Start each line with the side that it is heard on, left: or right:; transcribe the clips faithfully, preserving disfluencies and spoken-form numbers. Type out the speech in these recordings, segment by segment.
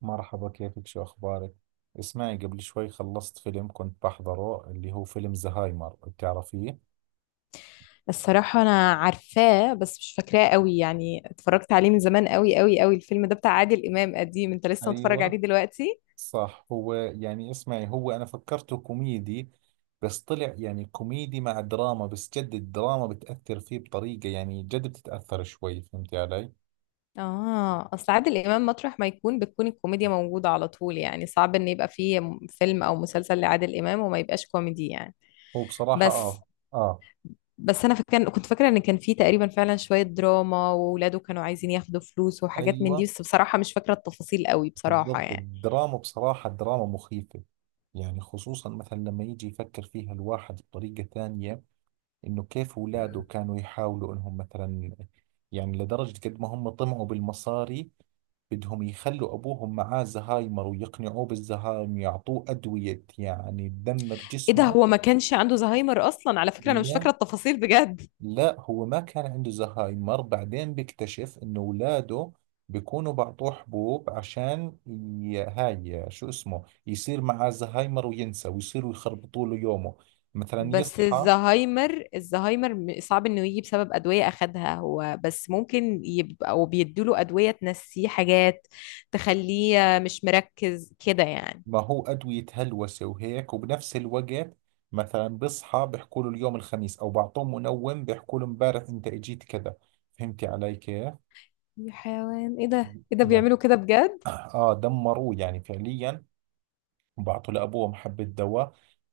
right: مرحبا، كيفك؟ شو أخبارك؟ اسمعي، قبل شوي خلصت فيلم كنت بحضره، اللي هو فيلم زهايمر. بتعرفيه؟
left: الصراحة أنا عارفاه بس مش فاكراه قوي. يعني اتفرجت عليه من زمان قوي قوي قوي. الفيلم ده بتاع عادل إمام قديم، أنت لسه متفرج عليه
right: ايوه،
left: دلوقتي؟
right: صح، هو يعني اسمعي، هو أنا فكرته كوميدي، بس طلع يعني كوميدي مع دراما، بس جد الدراما بتأثر فيه بطريقة، يعني جد بتتأثر شوي. فهمتي علي؟
left: آه، أصل عادل إمام مطرح ما يكون بتكون الكوميديا موجودة على طول، يعني صعب إن يبقى فيه م- فيلم أو مسلسل لعادل إمام وما يبقاش كوميدي يعني.
right: هو بصراحة
left: بس
right: آه. آه،
left: بس أنا فاكر كنت فاكرة إن كان فيه تقريبا فعلا شوية دراما، وولاده كانوا عايزين ياخدوا فلوس وحاجات من دي،
right: أيوة،
left: بس بصراحة مش فاكرة التفاصيل قوي بصراحة
right: بالضبط،
left: يعني.
right: الدراما بصراحة دراما مخيفة. يعني خصوصا مثلا لما يجي يفكر فيها الواحد بطريقة ثانية، انه كيف اولاده كانوا يحاولوا انهم مثلا، يعني لدرجة قد ما هم طمعوا بالمصاري، بدهم يخلوا ابوهم معاه زهايمر ويقنعوه بالزهايمر، يعطوه ادوية يعني تدمر
left: إيه ده،
right: جسمه.
left: هو ما كانش عنده زهايمر أصلا على فكرة؟ أنا مش
right: لا،
left: فاكرة التفاصيل بجد.
right: لا، هو ما كان عنده زهايمر، بعدين بيكتشف انه اولاده بيكونوا بعطوه حبوب عشان ي... هاي شو اسمه، يصير معاه زهايمر وينسى، ويصيروا يخربطوا له يومه. مثلا
left: بس
right: يصحى،
left: الزهايمر الزهايمر م- صعب انه يجي بسبب ادويه اخدها هو، بس ممكن يبقى او بيدوله ادويه تنسيه حاجات، تخليه مش مركز كده يعني.
right: ما هو أدوية هلوسة وهيك، وبنفس الوقت مثلا بصحى بيحكوا له اليوم الخميس، أو بعطوه منوم بيحكوا له امبارح أنت إجيت كذا. فهمتي علي كيف؟
left: يا حيوان، ايه ده ايه ده
right: يعني
left: بيعملوا كده بجد؟
right: آه، دمروه يعني فعليا. وبعطوا لأبوه حبة دواء،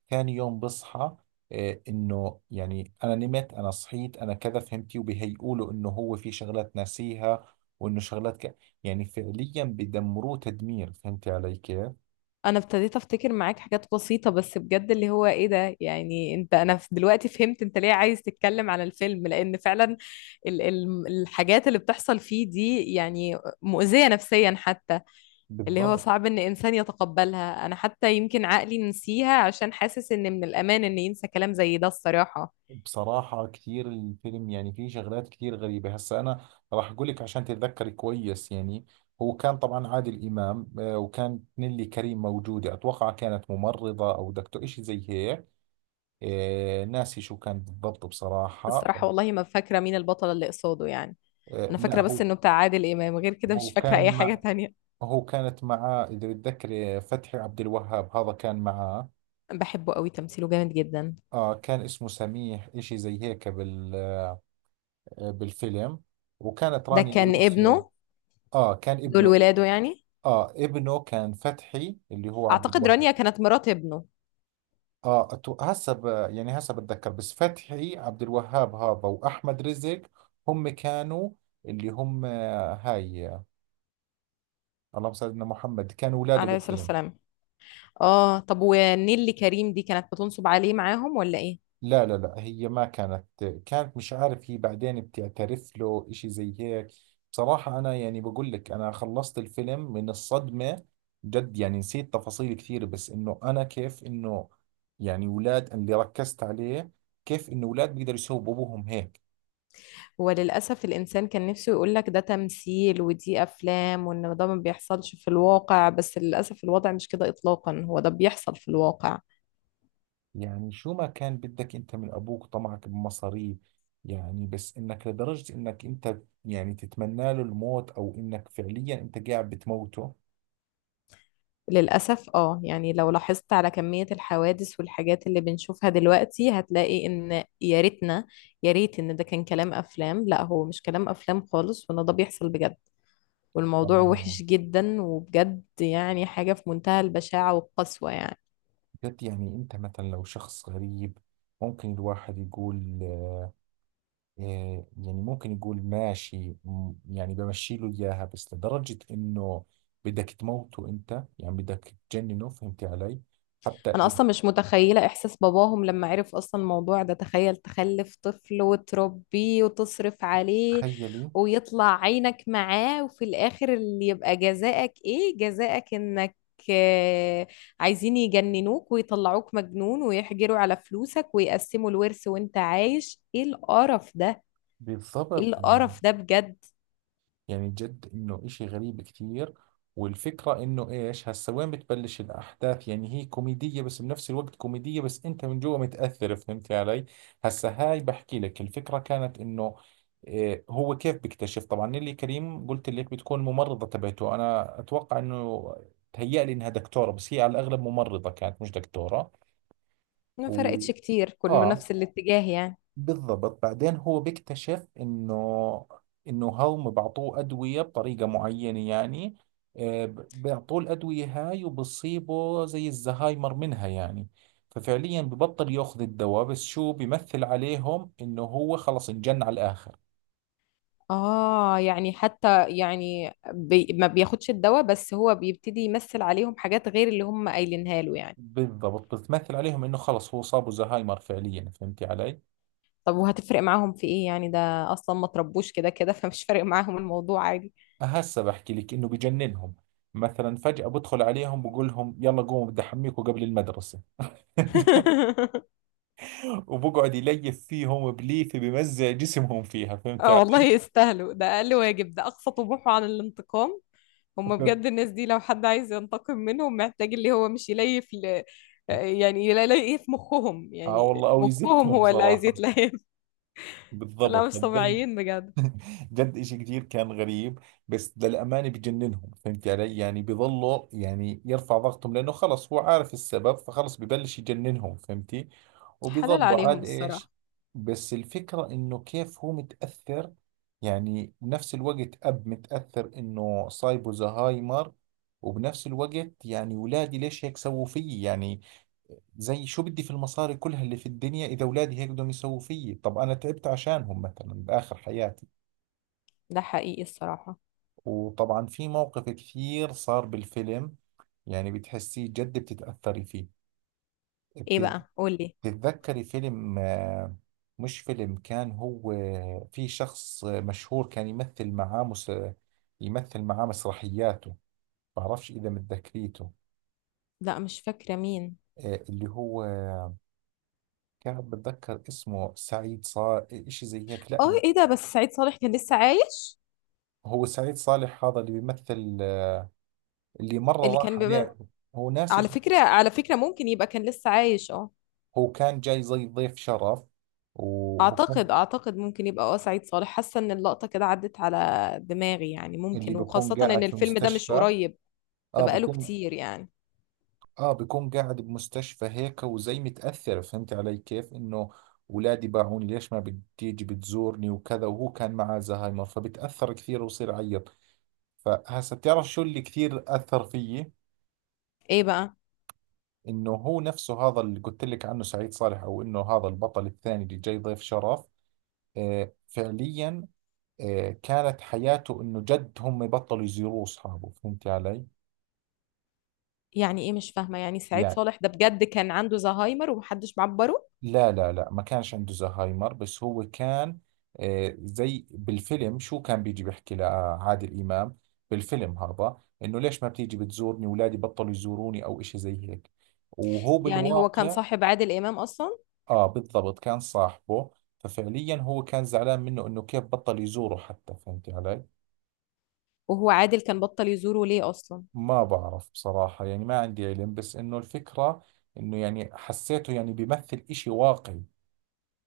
right: ثاني يوم بصحى، آه إنه يعني أنا نمت، أنا صحيت، أنا كذا، فهمتي؟ وبيهيئوا له إنه هو في شغلات ناسيها، وإنه شغلات ك... يعني فعليا بدمروه تدمير. فهمتي علي كيف؟
left: انا ابتديت افتكر معاك حاجات بسيطه، بس بجد اللي هو ايه ده؟ يعني انت، انا ف- دلوقتي فهمت انت ليه عايز تتكلم على الفيلم، لان فعلا ال ال الحاجات اللي بتحصل فيه دي يعني مؤذيه نفسيا حتى، اللي هو
right: بالضبط.
left: صعب ان انسان يتقبلها. انا حتى يمكن عقلي نسيها عشان حاسس ان من الامان ان ينسى كلام زي ده الصراحة.
right: بصراحة كتير الفيلم يعني فيه شغلات كتير غريبة. هسا أنا راح أقول لك عشان تتذكري كويس. يعني هو كان طبعا عادل إمام، آه، وكانت نيلي كريم موجودة، أتوقع كانت ممرضة أو دكتور إشي زي هيك. آه، ناسي شو كان بالضبط بصراحة.
left: الصراحة والله ما فاكرة مين البطل اللي قصاده يعني.
right: آه،
left: انا
right: لا،
left: فاكرة بس
right: هو
left: انه بتاع عادل امام، غير كده
right: هو
left: مش فاكرة اي
right: كان
left: حاجة
right: مع
left: تانية.
right: هو كانت معاه، إذا بتذكري، فتحي عبد الوهاب، هذا كان معاه.
left: بحبه قوي، تمثيله جامد جدا.
right: آه، كان اسمه سميح إشي زي هيك بال آه، بالفيلم. وكانت
left: ده
right: رانيا
left: كان
right: يوسف.
left: ابنه؟
right: اه، كان
left: دول
right: ابنه.
left: ولاده يعني؟
right: اه، ابنه كان فتحي اللي هو عبد
left: اعتقد
right: الوهاب.
left: رانيا كانت مرات ابنه.
right: اه، أتو- هسه ب- يعني هسه بتذكر، بس فتحي عبد الوهاب هذا واحمد رزق هم كانوا، اللي هم آه، هاي آه، اللهم صل على سيدنا محمد، كانوا اولاده
left: عليه الصلاة
right: بالفيلم.
left: والسلام. اه طب، ونيلي كريم دي كانت بتنصب عليه معاهم ولا ايه؟
right: لا، لا، لا، هي ما كانت، كانت مش عارف، هي بعدين بتعترف له اشي زي هيك. بصراحة انا، يعني بقول لك، انا خلصت الفيلم من الصدمة. جد يعني نسيت تفاصيل كثير، بس انه انا كيف انه، يعني ولاد، اللي ركزت عليه، كيف انه ولاد بيقدروا يسووا بابوهم هيك.
left: هو للأسف الإنسان كان نفسه يقولك ده تمثيل ودي أفلام، وإن ده ما بيحصلش في الواقع، بس للأسف الوضع مش كده إطلاقا، هو ده بيحصل في الواقع.
right: يعني شو ما كان بدك انت من ابوك؟ طمعك بمصاري، يعني بس انك لدرجة انك انت يعني تتمنى له الموت، او انك فعليا انت قاعد بتموته.
left: للأسف اه، يعني لو لاحظت على كمية الحوادث والحاجات اللي بنشوفها دلوقتي، هتلاقي إن يا ريتنا، يا ريت إن ده كان كلام أفلام. لا، هو مش كلام أفلام خالص، وإن ده بيحصل بجد، والموضوع
right: آه.
left: وحش جدا وبجد، يعني حاجة في منتهى البشاعة والقسوة يعني.
right: بجد، يعني انت مثلا لو شخص غريب، ممكن الواحد يقول آه، يعني ممكن يقول ماشي، م- يعني بمشي له اياها، بس لدرجة انه بدك تموته انت، يعني بدك تجننه. فهمتي علي؟ حتى
left: انا اصلا مش متخيله احساس باباهم لما عرف اصلا الموضوع ده. تخيل تخلف طفل وتربيه وتصرف عليه
right: تخيلي.
left: ويطلع عينك معاه، وفي الاخر اللي يبقى جزاءك، ايه جزاءك؟ انك آه، عايزين يجننوك ويطلعوك مجنون ويحجروا على فلوسك ويقسموا الورث وانت عايش. ايه القرف ده، ايه
right: بالضبط.
left: القرف ده بجد؟
right: يعني جد انه اشي غريب كثير. والفكرة انه ايش هسا وين بتبلش الاحداث، يعني هي كوميدية، بس بنفس الوقت كوميدية بس انت من جوا متأثر. فهمت علي؟ هسا هاي بحكي لك، الفكرة كانت انه إيه، هو كيف بيكتشف؟ طبعا نيلي كريم، قلت لك بتكون ممرضة تبعته، انا اتوقع انه تهيأ لي انها دكتورة، بس هي على الاغلب ممرضة كانت، مش دكتورة.
left: ما
right: و...
left: فرقتش كتير، كله
right: اه،
left: نفس الاتجاه يعني.
right: بالضبط، بعدين هو بيكتشف انه، انه هم بعطوه ادويه بطريقه معينه، يعني آه، ب- بيعطوه الادويه هاي، وبصيبه زي الزهايمر منها يعني. ففعليا ببطل ياخذ الدواء، بس شو بيمثل عليهم؟ انه هو خلص انجن على الاخر.
left: اه يعني حتى يعني بي ما بياخدش الدواء، بس هو بيبتدي يمثل عليهم حاجات غير اللي هم قايلينها له يعني.
right: بالضبط، بتمثل عليهم انه خلص هو صابه زهايمر فعليا. فهمتي علي؟
left: طب وهتفرق معاهم في ايه يعني؟ ده اصلا ما تربوش كده كده فمش فارق معاهم الموضوع، عادي.
right: هسه بحكي لك، انه بجننهم. مثلا فجأة بدخل عليهم بقول لهم يلا قوموا بدي احميكم قبل المدرسة. وبقعد يليف فيهم بليفه بمزع جسمهم فيها. فهمت
left: اه والله
right: علي؟
left: يستاهلوا، ده اقل واجب، ده اقصى طموحه عن الانتقام. هم بجد الناس دي لو حد عايز ينتقم منهم محتاج اللي هو مش يليف ل... يعني يليف مخهم،
right: اه
left: يعني
right: والله، او
left: مخهم
right: يزتهم
left: هو اللي عايز
right: بصراحه.
left: يتليف. لا
right: بالضبط،
left: مش
right: بل
left: طبيعيين بجد.
right: جد إشي كتير كان غريب. بس للأمانة بجننهم. فهمت علي؟ يعني بيظلوا، يعني يرفع ضغطهم، لأنه خلص هو عارف السبب، فخلص ببلش يجننهم. فهمتي؟
left: حلال
right: وبيظلوا
left: عليهم
right: عاد إيش.
left: الصراحة.
right: بس الفكرة إنه كيف هو متأثر، يعني بنفس الوقت أب متأثر إنه صايبه زهايمر، وبنفس الوقت يعني ولادي ليش هيك سووا فيي؟ يعني زي شو بدي في المصاري كلها اللي في الدنيا، إذا ولادي هيك بدهم يسووا فيي؟ طب أنا تعبت عشانهم مثلا بآخر حياتي.
left: ده حقيقي الصراحة.
right: وطبعا في مواقف كثير صار بالفيلم، يعني بتحسيه جد بتتأثري فيه.
left: ايه
right: بت-
left: بقى، قولي.
right: بتتذكري فيلم آه، مش فيلم، كان هو في شخص مشهور كان يمثل معاه مس... يمثل معاه مسرحياته. بعرفش إذا متذكريته.
left: لا مش فاكرة مين.
right: آه، اللي هو كان بتذكر اسمه سعيد صالح إشي زي هيك، لا.
left: اه ايه ده، بس سعيد صالح كان لسه عايش؟
right: هو سعيد صالح هذا اللي بيمثل، آه، اللي مرة
left: اللي كان
right: راح عليه.
left: بيبقى.
right: هو
left: على
right: ناسي.
left: فكرة، على فكرة ممكن يبقى كان لسه عايش اه.
right: هو كان جاي زي ضيف شرف. و
left: اعتقد اعتقد ممكن يبقى اه سعيد صالح، حاسة ان اللقطة كده عدت على دماغي، يعني
right: اللي
left: ممكن،
right: بيكون
left: وخاصة ان
right: قاعد في
left: الفيلم ده مش
right: مستشفى.
left: قريب، ده
right: اه
left: بقاله
right: بيكون،
left: كتير يعني.
right: اه بيكون قاعد بمستشفى هيك، وزي متأثر. فهمت علي كيف؟ انه اولادي باعوني، ليش ما بتيجي بتزورني؟ وكذا. وهو كان معاه زهايمر، فبتأثر كثير وبصير يعيط. فهسا بتعرف شو اللي كثير أثر فيي؟
left: ايه بقى؟
right: انه هو نفسه هذا اللي قلت لك عنه، سعيد صالح، او انه هذا البطل الثاني اللي جاي ضيف شرف. آه فعليا، آه كانت حياته انه جد هم بطلوا يزوروه اصحابه. فهمت علي؟
left: يعني ايه مش فاهمة، يعني سعيد
right: يعني
left: صالح ده بجد كان عنده زهايمر ومحدش معبره؟
right: لا، لا، لا، ما كانش عنده زهايمر، بس هو كان آه، زي بالفيلم، شو كان بيجي بيحكي لعادل إمام بالفيلم هذا، إنه ليش ما بتيجي بتزورني؟ أولادي بطلوا يزوروني، أو إشي زي هيك. وهو
left: يعني هو كان
right: بالواقع
left: صاحب عادل امام اصلا؟
right: آه، بالضبط، كان صاحبه، ففعليا هو كان زعلان منه إنه كيف بطل يزوره حتى. فهمت علي؟
left: وهو عادل كان بطل يزوره ليه اصلا؟
right: ما بعرف بصراحة، يعني ما عندي علم، بس إنه الفكرة، إنه يعني حسيته يعني بيمثل إشي واقعي،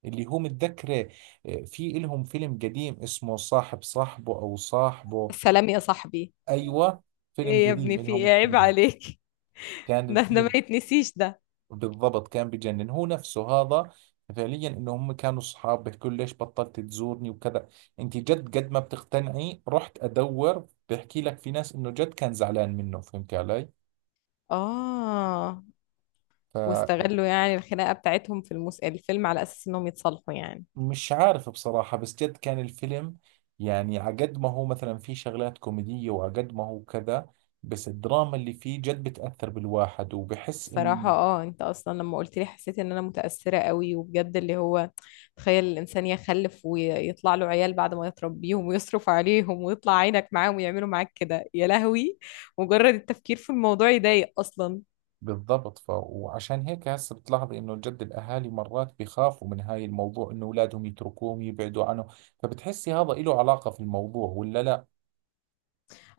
right: اللي هو متذكره. آه، في إلهم فيلم قديم اسمه صاحب، صاحبه، أو صاحبه.
left: سلام يا صاحبي.
right: أيوة، فيلم
left: ايه يا
right: قديم
left: ابني، في
right: إلهم
left: ايه، عيب
right: اثنين.
left: عليك.
right: كان
left: ده ده ما
right: الفيلم
left: يتنسيش ده.
right: بالضبط كان بجنن هو نفسه هذا. فعليا انه هم كانوا اصحاب، بيحكوا له ليش بطلت تزورني؟ وكذا. انت جد قد ما بتقتنعي؟ رحت ادور، بحكي لك في ناس انه جد كان زعلان منه. فهمت
left: اه
right: علي؟
left: واستغلوا يعني الخناقه بتاعتهم في المس... الفيلم على اساس انهم يتصالحوا يعني؟
right: مش عارف بصراحة، بس جد كان الفيلم يعني عقد ما هو مثلا فيه شغلات كوميدية، وعقد ما هو كذا، بس الدراما اللي فيه جد بتأثر بالواحد. وبحس
left: صراحة
right: إنه
left: اه، انت اصلا لما قلت لي حسيت ان انا متأثرة قوي وبجد، اللي هو تخيل الانسان يخلف ويطلع له عيال، بعد ما يتربيهم ويصرف عليهم ويطلع عينك معاهم، ويعملوا معاك كده، يا لهوي. مجرد التفكير في الموضوع يضايق اصلا.
right: بالضبط ف... وعشان هيك هسه بتلاحظي إنه جد الأهالي مرات بيخافوا من هاي الموضوع، إنه أولادهم يتركوهم يبعدوا عنه. فبتحسي هذا إله علاقة في الموضوع ولا لا؟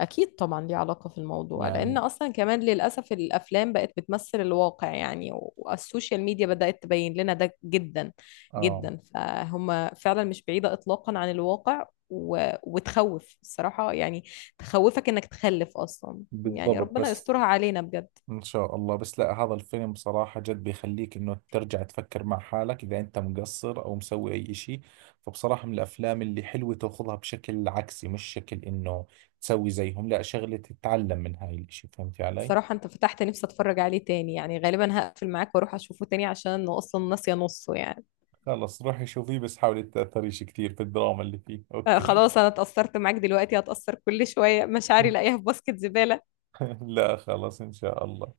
left: أكيد طبعا ليه علاقة في الموضوع، لأن
right: يعني
left: أصلا كمان للأسف الأفلام بقت بتمثل الواقع يعني. والسوشيال ميديا بدأت تبين لنا ده جدا
right: آه،
left: جدا، فهم فعلا مش بعيدة إطلاقا عن الواقع. و... وتخوف الصراحة يعني، تخوفك إنك تخلف أصلا يعني،
right: بالضبط،
left: ربنا
right: بس
left: يسترها علينا بجد.
right: ان شاء الله. بس لا، هذا الفيلم بصراحة جد بيخليك انه ترجع تفكر مع حالك، اذا انت مقصر او مسوي اي اشي. فبصراحة من الافلام اللي حلوة، تاخذها بشكل عكسي، مش شكل انه تسوي زيهم، لا، شغلة تتعلم من هاي الاشي. فهمتي علي؟
left: صراحة أنت فتحت نفسي أتفرج عليه تاني، يعني غالبا هقفل معاك وأروح أشوفه تاني عشان أنا أصلا ناسية نصه يعني.
right: خلص، روحي شوفيه، بس حاولي تتأثريش كثير في الدراما اللي فيه،
left: آه،
right: اوكي؟
left: خلاص أنا اتأثرت معاك دلوقتي، هتأثر كل شوية مشاعري لاقيها في باسكت زبالة.
right: لا خلص، ان شاء الله.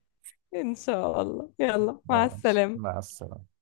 left: إن شاء الله، يلا مع
right: ماشي،
left: السلامة.
right: مع السلامة.